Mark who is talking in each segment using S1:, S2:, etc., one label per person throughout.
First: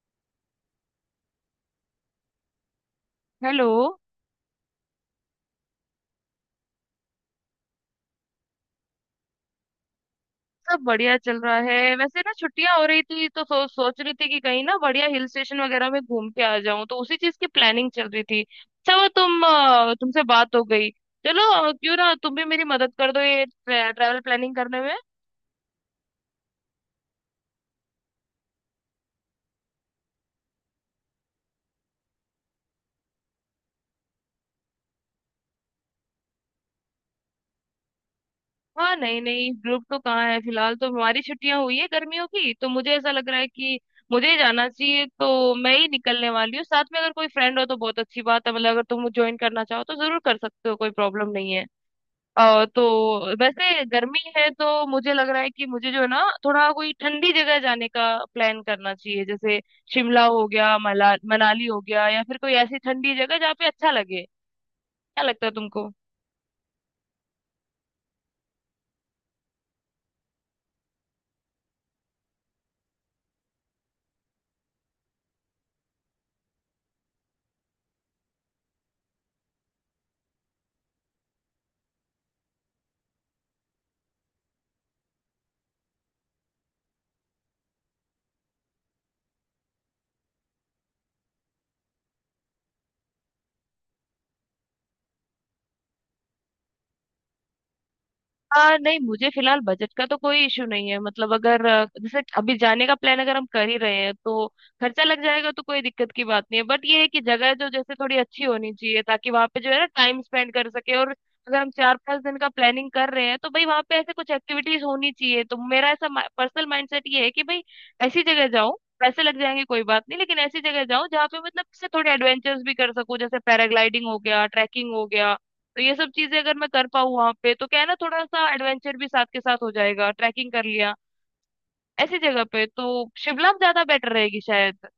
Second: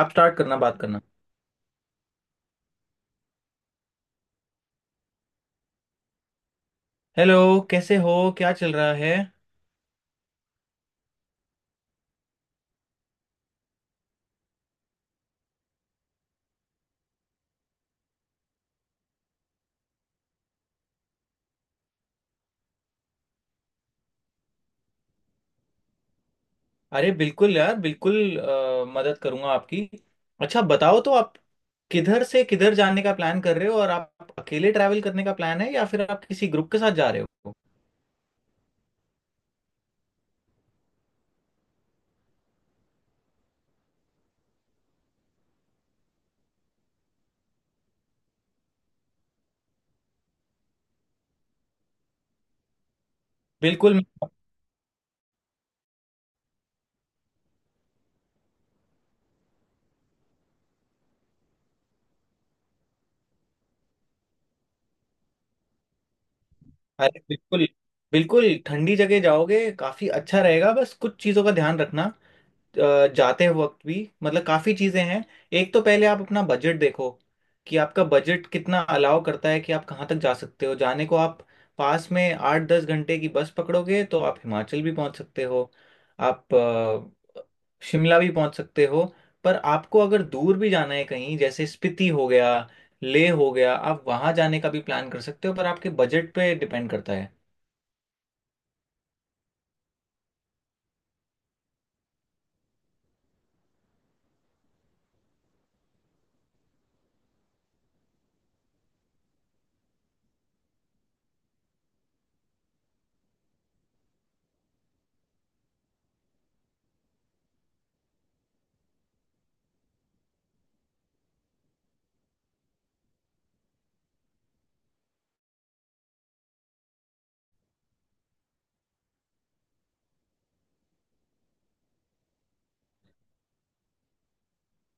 S1: आप स्टार्ट करना बात करना।
S2: हेलो।
S1: हेलो, कैसे हो, क्या चल रहा है?
S2: सब बढ़िया चल रहा है, वैसे ना छुट्टियां हो रही थी तो सोच रही थी कि कहीं ना बढ़िया हिल स्टेशन वगैरह में घूम के आ जाऊं, तो उसी चीज की प्लानिंग चल रही थी। अच्छा, वो तुमसे बात हो गई? चलो, क्यों ना तुम भी मेरी मदद कर दो ये ट्रैवल प्लानिंग करने में।
S1: अरे बिल्कुल यार, बिल्कुल मदद करूंगा आपकी। अच्छा बताओ तो आप किधर से किधर जाने का प्लान कर रहे हो, और आप अकेले ट्रैवल करने का प्लान है या फिर आप किसी ग्रुप के साथ जा रहे हो?
S2: हाँ नहीं नहीं, ग्रुप तो कहाँ है, फिलहाल तो हमारी छुट्टियां हुई है गर्मियों की, तो मुझे ऐसा लग रहा है कि मुझे ही जाना चाहिए, तो मैं ही निकलने वाली हूँ। साथ में अगर कोई फ्रेंड हो तो बहुत अच्छी बात है, मतलब अगर तुम ज्वाइन करना चाहो तो जरूर कर सकते हो, कोई प्रॉब्लम नहीं है। तो वैसे
S1: बिल्कुल
S2: गर्मी है तो मुझे लग रहा है कि मुझे जो है ना थोड़ा कोई ठंडी जगह जाने का प्लान करना चाहिए, जैसे शिमला हो गया, मला मनाली हो गया, या फिर कोई ऐसी ठंडी जगह जहाँ पे अच्छा लगे। क्या लगता है तुमको?
S1: अरे बिल्कुल, बिल्कुल ठंडी जगह जाओगे काफी अच्छा रहेगा। बस कुछ चीजों का ध्यान रखना जाते वक्त भी, मतलब काफ़ी चीज़ें हैं। एक तो पहले आप अपना बजट देखो कि आपका बजट कितना अलाउ करता है, कि आप कहाँ तक जा सकते हो। जाने को आप पास में आठ दस घंटे की बस पकड़ोगे तो आप हिमाचल भी पहुँच सकते हो। आप शिमला भी पहुँच सकते हो। पर आपको अगर दूर भी जाना है कहीं जैसे स्पीति हो गया, लेह हो गया, आप वहाँ जाने का भी प्लान कर सकते हो, पर आपके बजट पे डिपेंड करता है।
S2: नहीं, मुझे फिलहाल बजट का तो कोई इशू नहीं है, मतलब अगर जैसे अभी जाने का प्लान अगर हम कर ही रहे हैं तो खर्चा लग जाएगा, तो कोई दिक्कत की बात नहीं है। बट ये है कि जगह जो जैसे थोड़ी अच्छी होनी चाहिए ताकि वहां पे जो है ना टाइम स्पेंड कर सके, और अगर हम चार पांच दिन का प्लानिंग कर रहे हैं तो भाई वहां पे ऐसे कुछ एक्टिविटीज होनी चाहिए। तो मेरा ऐसा पर्सनल माइंडसेट ये है कि भाई ऐसी जगह जाओ, पैसे लग जाएंगे कोई बात नहीं, लेकिन ऐसी जगह जाओ जहाँ पे मतलब से थोड़े एडवेंचर्स भी कर सको, जैसे पैराग्लाइडिंग हो गया, ट्रैकिंग हो गया। तो ये सब चीजें अगर मैं कर पाऊँ वहां पे तो क्या है ना थोड़ा सा एडवेंचर भी साथ के साथ हो जाएगा, ट्रैकिंग कर लिया ऐसी जगह पे तो। शिमला ज्यादा बेटर रहेगी शायद।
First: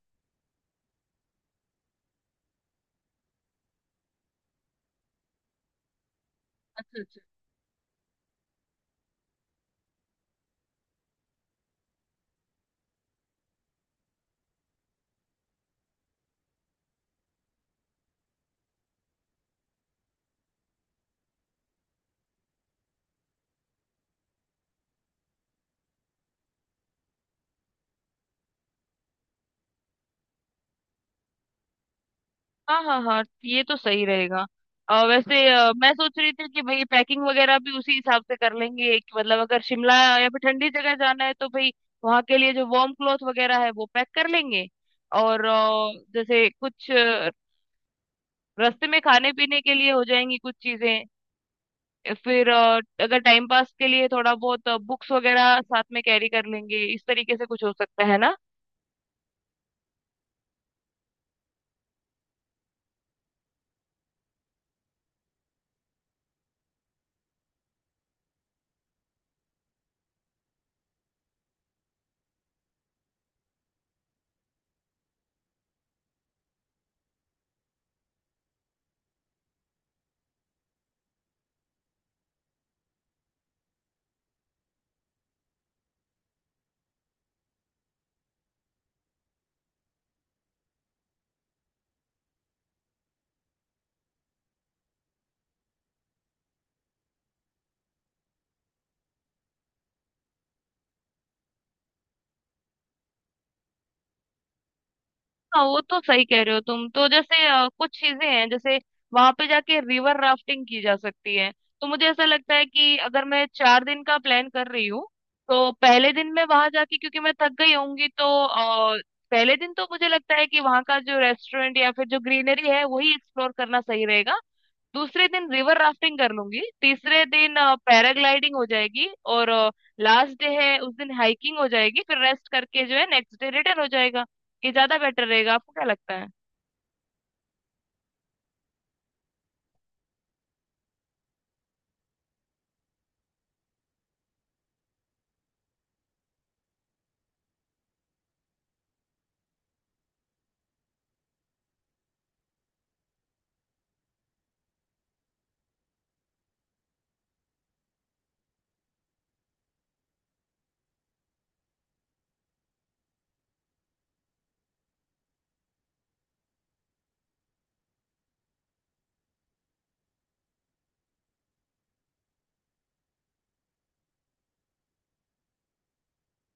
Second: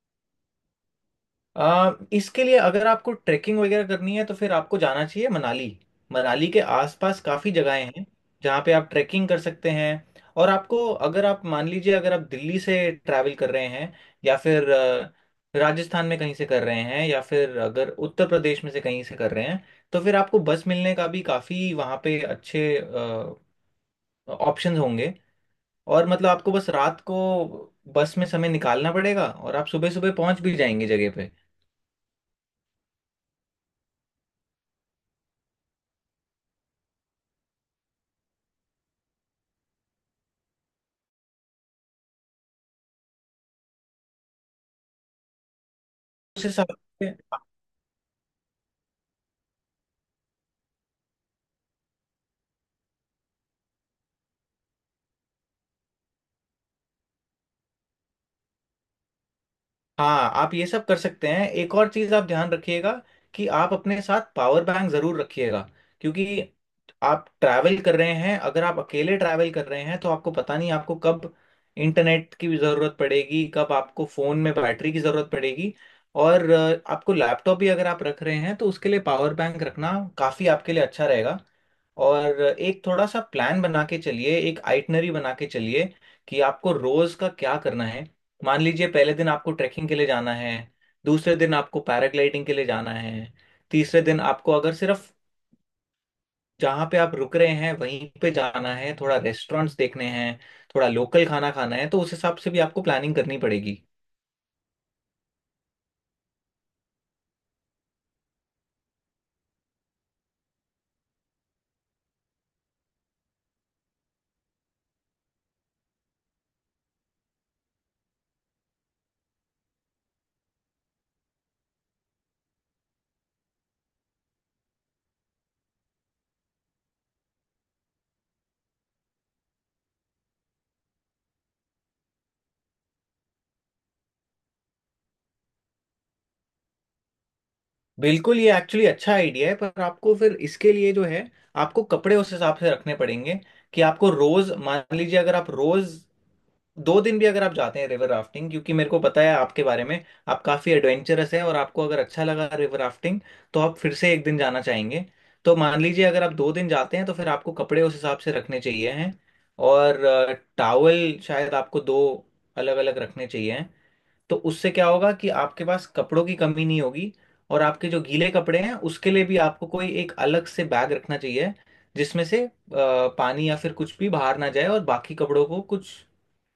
S1: इसके लिए अगर आपको ट्रैकिंग वगैरह करनी है तो फिर आपको जाना चाहिए मनाली। मनाली के
S2: अच्छा अच्छा,
S1: आसपास काफ़ी जगहें हैं जहाँ पे आप ट्रैकिंग कर सकते हैं। और आपको, अगर आप मान लीजिए अगर आप दिल्ली से ट्रैवल कर रहे हैं, या फिर राजस्थान में कहीं से कर रहे हैं, या फिर अगर उत्तर प्रदेश में से कहीं से कर रहे हैं, तो फिर आपको बस मिलने का भी काफ़ी वहाँ पे अच्छे ऑप्शंस होंगे। और मतलब आपको बस रात को बस में समय निकालना पड़ेगा और आप सुबह सुबह पहुंच भी जाएंगे जगह पे।
S2: हाँ हाँ हाँ ये तो सही रहेगा। और वैसे मैं सोच रही थी कि भाई पैकिंग वगैरह भी उसी हिसाब से कर लेंगे कि मतलब अगर शिमला या फिर ठंडी जगह जाना है तो भाई वहाँ के लिए जो वार्म क्लॉथ वगैरह है वो पैक कर लेंगे। और
S1: उस
S2: जैसे
S1: हिसाब
S2: कुछ
S1: से
S2: रास्ते में खाने पीने के लिए हो जाएंगी कुछ चीजें। फिर अगर टाइम पास के लिए थोड़ा बहुत बुक्स वगैरह साथ में कैरी कर लेंगे, इस तरीके से कुछ हो सकता है ना?
S1: हाँ, आप ये सब कर सकते हैं। एक और चीज आप ध्यान रखिएगा कि आप अपने साथ पावर बैंक जरूर रखिएगा, क्योंकि आप ट्रैवल कर रहे हैं, अगर आप अकेले ट्रैवल कर रहे हैं तो आपको पता नहीं आपको कब इंटरनेट की भी जरूरत पड़ेगी, कब आपको फोन में बैटरी की जरूरत पड़ेगी। और आपको लैपटॉप भी अगर आप रख रहे हैं तो उसके लिए पावर बैंक रखना काफी आपके लिए अच्छा रहेगा। और एक थोड़ा सा प्लान बना के चलिए, एक आइटनरी बना के चलिए कि आपको रोज का क्या करना है। मान लीजिए पहले दिन आपको ट्रैकिंग के लिए जाना है, दूसरे दिन आपको पैराग्लाइडिंग के लिए जाना है, तीसरे दिन आपको अगर सिर्फ जहाँ पे आप रुक रहे हैं वहीं पे जाना है, थोड़ा रेस्टोरेंट्स देखने हैं, थोड़ा लोकल खाना खाना है, तो उस हिसाब से भी आपको प्लानिंग करनी पड़ेगी।
S2: हाँ वो तो सही कह रहे हो तुम, तो जैसे कुछ चीजें हैं, जैसे वहां पे जाके रिवर राफ्टिंग की जा सकती है, तो मुझे ऐसा लगता है कि अगर मैं 4 दिन का प्लान कर रही हूँ तो पहले दिन मैं वहां जाके क्योंकि मैं थक गई होंगी तो पहले दिन तो मुझे लगता है कि वहां का जो रेस्टोरेंट या फिर जो ग्रीनरी है वही एक्सप्लोर करना सही रहेगा। दूसरे दिन रिवर राफ्टिंग कर लूंगी, तीसरे दिन पैराग्लाइडिंग हो जाएगी, और लास्ट डे है उस दिन हाइकिंग हो जाएगी, फिर रेस्ट करके जो है नेक्स्ट डे रिटर्न हो जाएगा। ये ज्यादा बेटर रहेगा, आपको क्या लगता है?
S1: बिल्कुल, ये एक्चुअली अच्छा आइडिया है, पर आपको फिर इसके लिए जो है, आपको कपड़े उस हिसाब से रखने पड़ेंगे। कि आपको रोज मान लीजिए अगर आप रोज दो दिन भी अगर आप जाते हैं रिवर राफ्टिंग, क्योंकि मेरे को पता है आपके बारे में, आप काफ़ी एडवेंचरस है, और आपको अगर अच्छा लगा रिवर राफ्टिंग तो आप फिर से एक दिन जाना चाहेंगे। तो मान लीजिए अगर आप दो दिन जाते हैं, तो फिर आपको कपड़े उस हिसाब से रखने चाहिए हैं। और टावल शायद आपको दो अलग अलग रखने चाहिए हैं। तो उससे क्या होगा कि आपके पास कपड़ों की कमी नहीं होगी। और आपके जो गीले कपड़े हैं उसके लिए भी आपको कोई एक अलग से बैग रखना चाहिए, जिसमें से पानी या फिर कुछ भी बाहर ना जाए और बाकी कपड़ों को कुछ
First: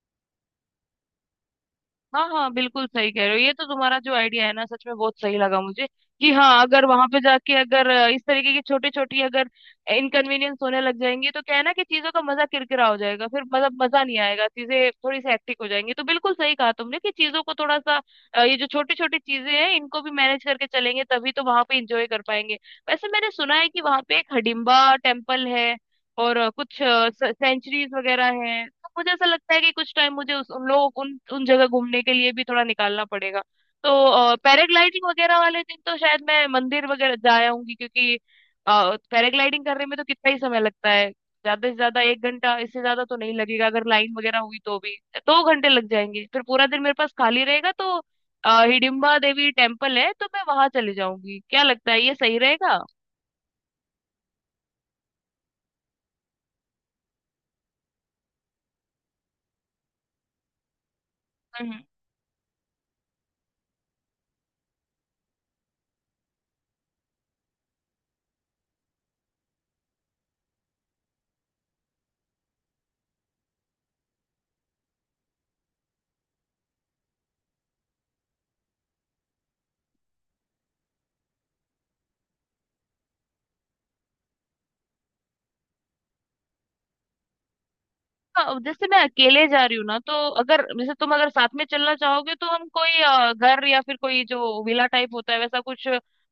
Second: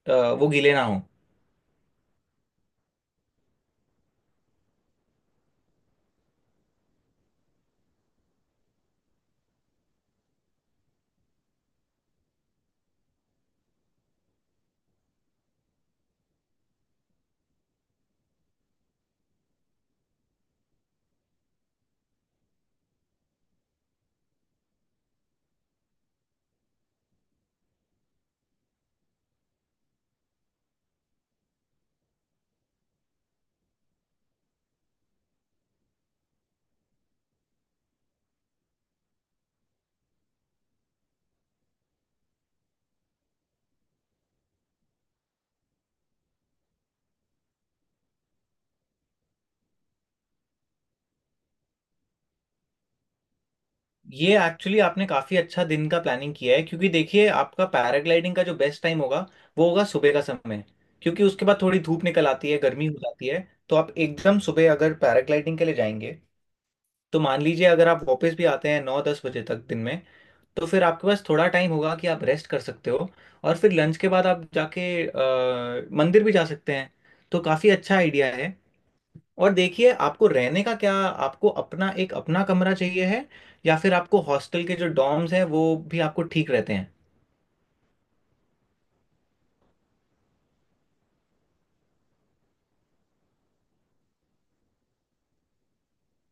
S1: अ, वो गीले ना हो।
S2: हाँ हाँ, बिल्कुल सही कह रहे हो, ये तो तुम्हारा जो आइडिया है ना सच में बहुत सही लगा मुझे कि हाँ अगर वहां पे जाके अगर इस तरीके की छोटी छोटी अगर इनकन्वीनियंस होने लग जाएंगी तो क्या है ना कि चीजों का मजा किरकिरा हो जाएगा, फिर मतलब मजा नहीं आएगा, चीजें थोड़ी सी हेक्टिक हो जाएंगी। तो बिल्कुल सही कहा तुमने कि चीजों को थोड़ा सा ये जो छोटी छोटी चीजें हैं इनको भी मैनेज करके चलेंगे, तभी तो वहां पे इंजॉय कर पाएंगे। वैसे मैंने सुना है कि वहां पे एक हडिम्बा टेम्पल है और कुछ सेंचुरीज वगैरह हैं, तो मुझे ऐसा लगता है कि कुछ टाइम मुझे उस उन लोग उन उन जगह घूमने के लिए भी थोड़ा निकालना पड़ेगा। तो पैराग्लाइडिंग वगैरह वाले दिन तो शायद मैं मंदिर वगैरह जा आऊंगी, क्योंकि पैराग्लाइडिंग करने में तो कितना ही समय लगता है, ज्यादा से ज्यादा 1 घंटा, इससे ज्यादा तो नहीं लगेगा। अगर लाइन वगैरह हुई तो भी 2 घंटे लग जाएंगे, फिर पूरा दिन मेरे पास खाली रहेगा। तो हिडिंबा देवी टेम्पल है तो मैं वहां चली जाऊंगी। क्या लगता है, ये सही रहेगा?
S1: ये एक्चुअली आपने काफी अच्छा दिन का प्लानिंग किया है, क्योंकि देखिए आपका पैराग्लाइडिंग का जो बेस्ट टाइम होगा वो होगा सुबह का समय, क्योंकि उसके बाद
S2: हम्म।
S1: थोड़ी धूप निकल आती है, गर्मी हो जाती है। तो आप एकदम सुबह अगर पैराग्लाइडिंग के लिए जाएंगे, तो मान लीजिए अगर आप वापस भी आते हैं नौ दस बजे तक दिन में, तो फिर आपके पास थोड़ा टाइम होगा कि आप रेस्ट कर सकते हो, और फिर लंच के बाद आप जाके मंदिर भी जा सकते हैं। तो काफी अच्छा आइडिया है। और देखिए आपको रहने का क्या, आपको अपना एक अपना कमरा चाहिए है, या फिर आपको हॉस्टल के जो डॉर्म्स हैं वो भी आपको ठीक रहते हैं?
S2: हाँ, जैसे मैं अकेले जा रही हूँ ना तो अगर जैसे तुम अगर साथ में चलना चाहोगे तो हम कोई घर या फिर कोई जो विला टाइप होता है वैसा कुछ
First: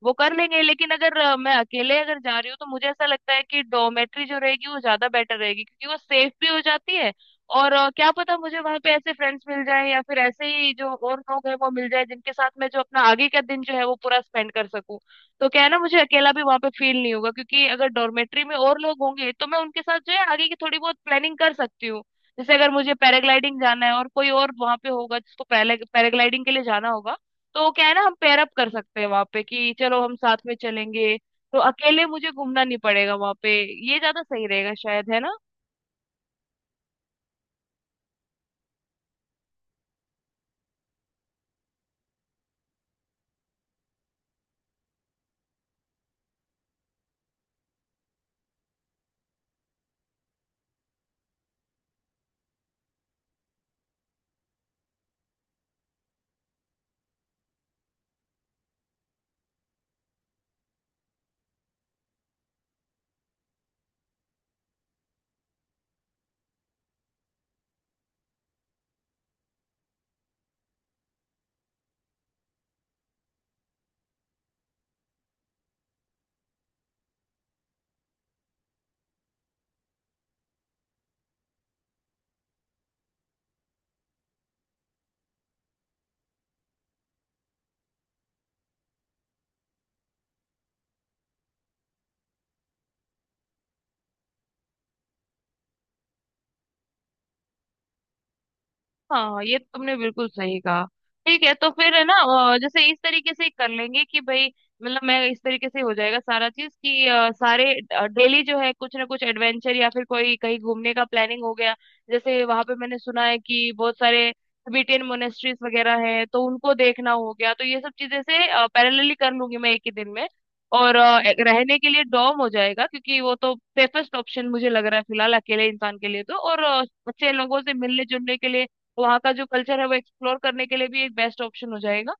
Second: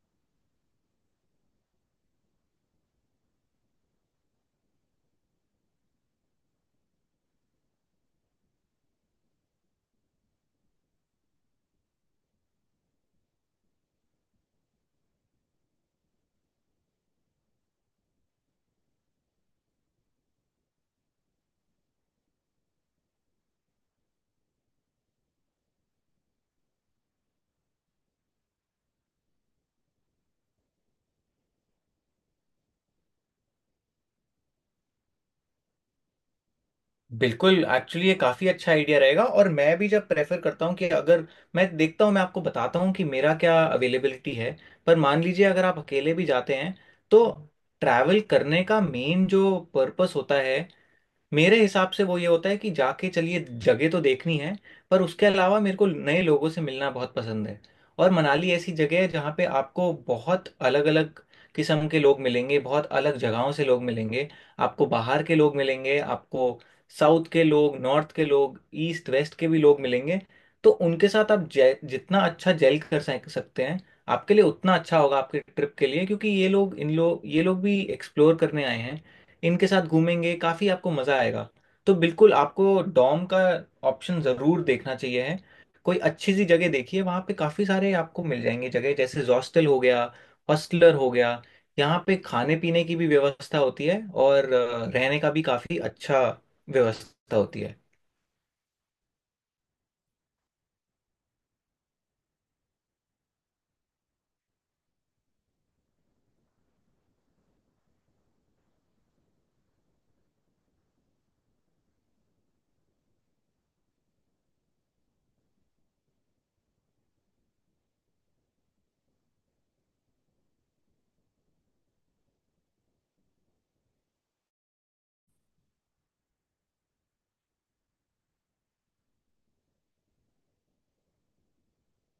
S2: वो कर लेंगे, लेकिन अगर मैं अकेले अगर जा रही हूँ तो मुझे ऐसा लगता है कि डोमेट्री जो रहेगी वो ज्यादा बेटर रहेगी क्योंकि वो सेफ भी हो जाती है। और क्या पता मुझे वहां पे ऐसे फ्रेंड्स मिल जाए या फिर ऐसे ही जो और लोग हैं वो मिल जाए जिनके साथ मैं जो अपना आगे का दिन जो है वो पूरा स्पेंड कर सकूं। तो क्या है ना मुझे अकेला भी वहां पे फील नहीं होगा, क्योंकि अगर डॉर्मेट्री में और लोग होंगे तो मैं उनके साथ जो है आगे की थोड़ी बहुत प्लानिंग कर सकती हूँ। जैसे अगर मुझे पैराग्लाइडिंग जाना है और कोई और वहां पे होगा जिसको पैराग्लाइडिंग के लिए जाना होगा तो क्या है ना हम पेयर अप कर सकते हैं वहां पे कि चलो हम साथ में चलेंगे, तो अकेले मुझे घूमना नहीं पड़ेगा वहां पे। ये ज्यादा सही रहेगा शायद, है ना?
S1: बिल्कुल, एक्चुअली ये काफ़ी अच्छा आइडिया रहेगा, और मैं भी जब प्रेफर करता हूँ कि अगर, मैं देखता हूँ, मैं आपको बताता हूँ कि मेरा क्या अवेलेबिलिटी है। पर मान लीजिए अगर आप अकेले भी जाते हैं, तो ट्रैवल करने का मेन जो पर्पस होता है मेरे हिसाब से वो ये होता है कि जाके चलिए, जगह तो देखनी है, पर उसके अलावा मेरे को नए लोगों से मिलना बहुत पसंद है। और मनाली ऐसी जगह है जहाँ पे आपको बहुत अलग अलग किस्म के लोग मिलेंगे, बहुत अलग जगहों से लोग मिलेंगे। आपको बाहर के लोग मिलेंगे, आपको साउथ के लोग, नॉर्थ के लोग, ईस्ट वेस्ट के भी लोग मिलेंगे। तो उनके साथ आप जितना अच्छा जेल कर सकते हैं, आपके लिए उतना अच्छा होगा, आपके ट्रिप के लिए, क्योंकि ये लोग इन लोग ये लोग भी एक्सप्लोर करने आए हैं। इनके साथ घूमेंगे, काफ़ी आपको मज़ा आएगा। तो बिल्कुल आपको डॉम का ऑप्शन ज़रूर देखना चाहिए है। कोई अच्छी सी जगह देखिए, वहाँ पे काफ़ी सारे आपको मिल जाएंगे जगह, जैसे हॉस्टल हो गया, हॉस्टलर हो गया। यहाँ पे खाने पीने की भी व्यवस्था होती है, और रहने का भी काफ़ी अच्छा व्यवस्था होती है।
S2: हाँ ये तुमने बिल्कुल सही कहा। ठीक है, तो फिर है ना जैसे इस तरीके से कर लेंगे कि भाई, मतलब मैं इस तरीके से हो जाएगा सारा चीज कि सारे डेली जो है कुछ ना कुछ एडवेंचर या फिर कोई कहीं घूमने का प्लानिंग हो गया, जैसे वहां पे मैंने सुना है कि बहुत सारे तिबेटियन मोनेस्ट्रीज वगैरह हैं तो उनको देखना हो गया, तो ये सब चीजें से पैरेलली कर लूंगी मैं एक ही दिन में। और एक रहने के लिए डॉर्म हो जाएगा क्योंकि वो तो सेफेस्ट ऑप्शन मुझे लग रहा है फिलहाल अकेले इंसान के लिए, तो और अच्छे लोगों से मिलने जुलने के लिए, वहाँ का जो कल्चर है वो एक्सप्लोर करने के लिए भी एक बेस्ट ऑप्शन हो जाएगा।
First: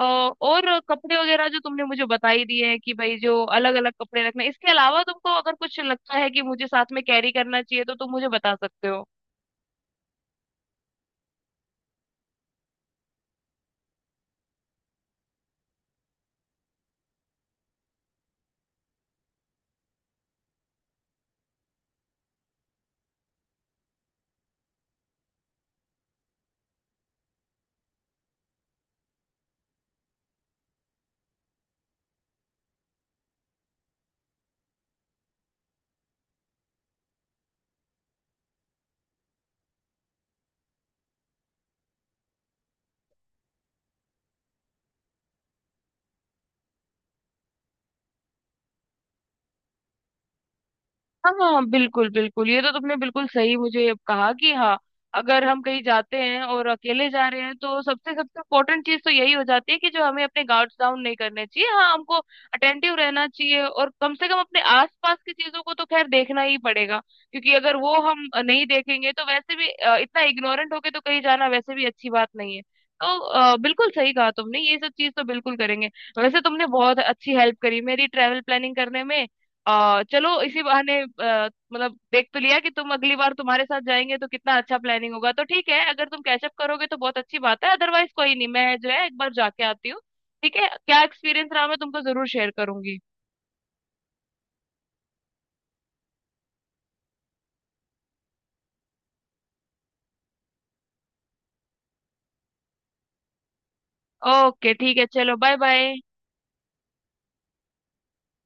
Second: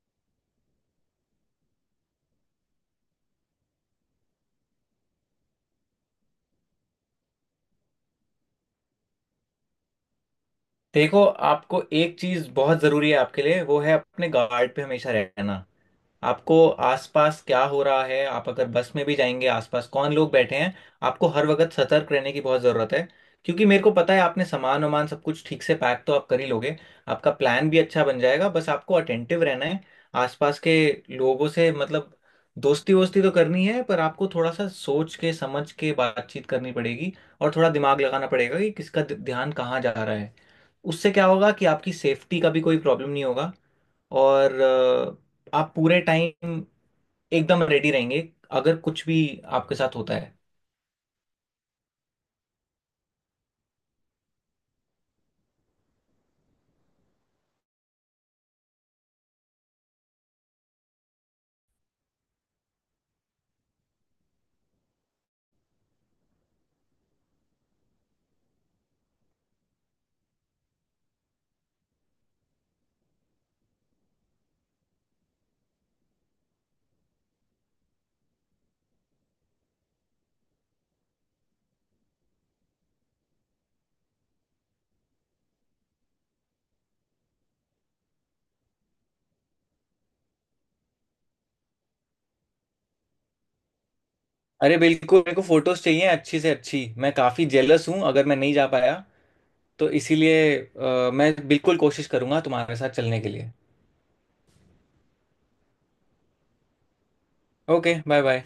S2: और कपड़े वगैरह जो तुमने मुझे बता ही दिए हैं कि भाई जो अलग अलग कपड़े रखने, इसके अलावा तुमको अगर कुछ लगता है कि मुझे साथ में कैरी करना चाहिए तो तुम मुझे बता सकते हो।
S1: देखो आपको एक चीज़ बहुत ज़रूरी है आपके लिए, वो है अपने गार्ड पे हमेशा रहना। आपको आसपास क्या हो रहा है, आप अगर बस में भी जाएंगे आसपास कौन लोग बैठे हैं, आपको हर वक्त सतर्क रहने की बहुत ज़रूरत है। क्योंकि मेरे को पता है आपने सामान वामान सब कुछ ठीक से पैक तो आप कर ही लोगे, आपका प्लान भी अच्छा बन जाएगा, बस आपको अटेंटिव रहना है। आसपास के लोगों से, मतलब दोस्ती वोस्ती तो करनी है, पर आपको थोड़ा सा सोच के समझ के बातचीत करनी पड़ेगी, और थोड़ा दिमाग लगाना पड़ेगा कि किसका ध्यान कहाँ जा रहा है। उससे क्या होगा कि आपकी सेफ्टी का भी कोई प्रॉब्लम नहीं होगा। और आप पूरे टाइम एकदम रेडी रहेंगे अगर कुछ भी आपके साथ होता है।
S2: हाँ हाँ, बिल्कुल बिल्कुल, ये तो तुमने बिल्कुल सही मुझे कहा कि हाँ अगर हम कहीं जाते हैं और अकेले जा रहे हैं तो सबसे सबसे इम्पोर्टेंट चीज तो यही हो जाती है कि जो हमें अपने गार्ड्स डाउन नहीं करने चाहिए। हाँ हमको अटेंटिव रहना चाहिए और कम से कम अपने आसपास की चीजों को तो खैर देखना ही पड़ेगा, क्योंकि अगर वो हम नहीं देखेंगे तो वैसे भी इतना इग्नोरेंट होके तो कहीं जाना वैसे भी अच्छी बात नहीं है। तो बिल्कुल सही कहा तुमने, ये सब चीज तो बिल्कुल करेंगे। वैसे तुमने बहुत अच्छी हेल्प करी मेरी ट्रेवल प्लानिंग करने में। चलो इसी बहाने मतलब देख तो लिया कि तुम, अगली बार तुम्हारे साथ जाएंगे तो कितना अच्छा प्लानिंग होगा, तो ठीक है अगर तुम कैचअप करोगे तो बहुत अच्छी बात है, अदरवाइज कोई नहीं, मैं जो है एक बार जाके आती हूँ। ठीक है, क्या एक्सपीरियंस रहा मैं तुमको जरूर शेयर करूंगी।
S1: अरे बिल्कुल, मेरे को फोटोज चाहिए अच्छी से अच्छी। मैं काफी जेलस हूँ, अगर मैं नहीं जा पाया तो इसीलिए मैं बिल्कुल कोशिश करूंगा तुम्हारे साथ चलने के लिए।
S2: ओके ठीक है, चलो bye bye.
S1: Okay, bye bye.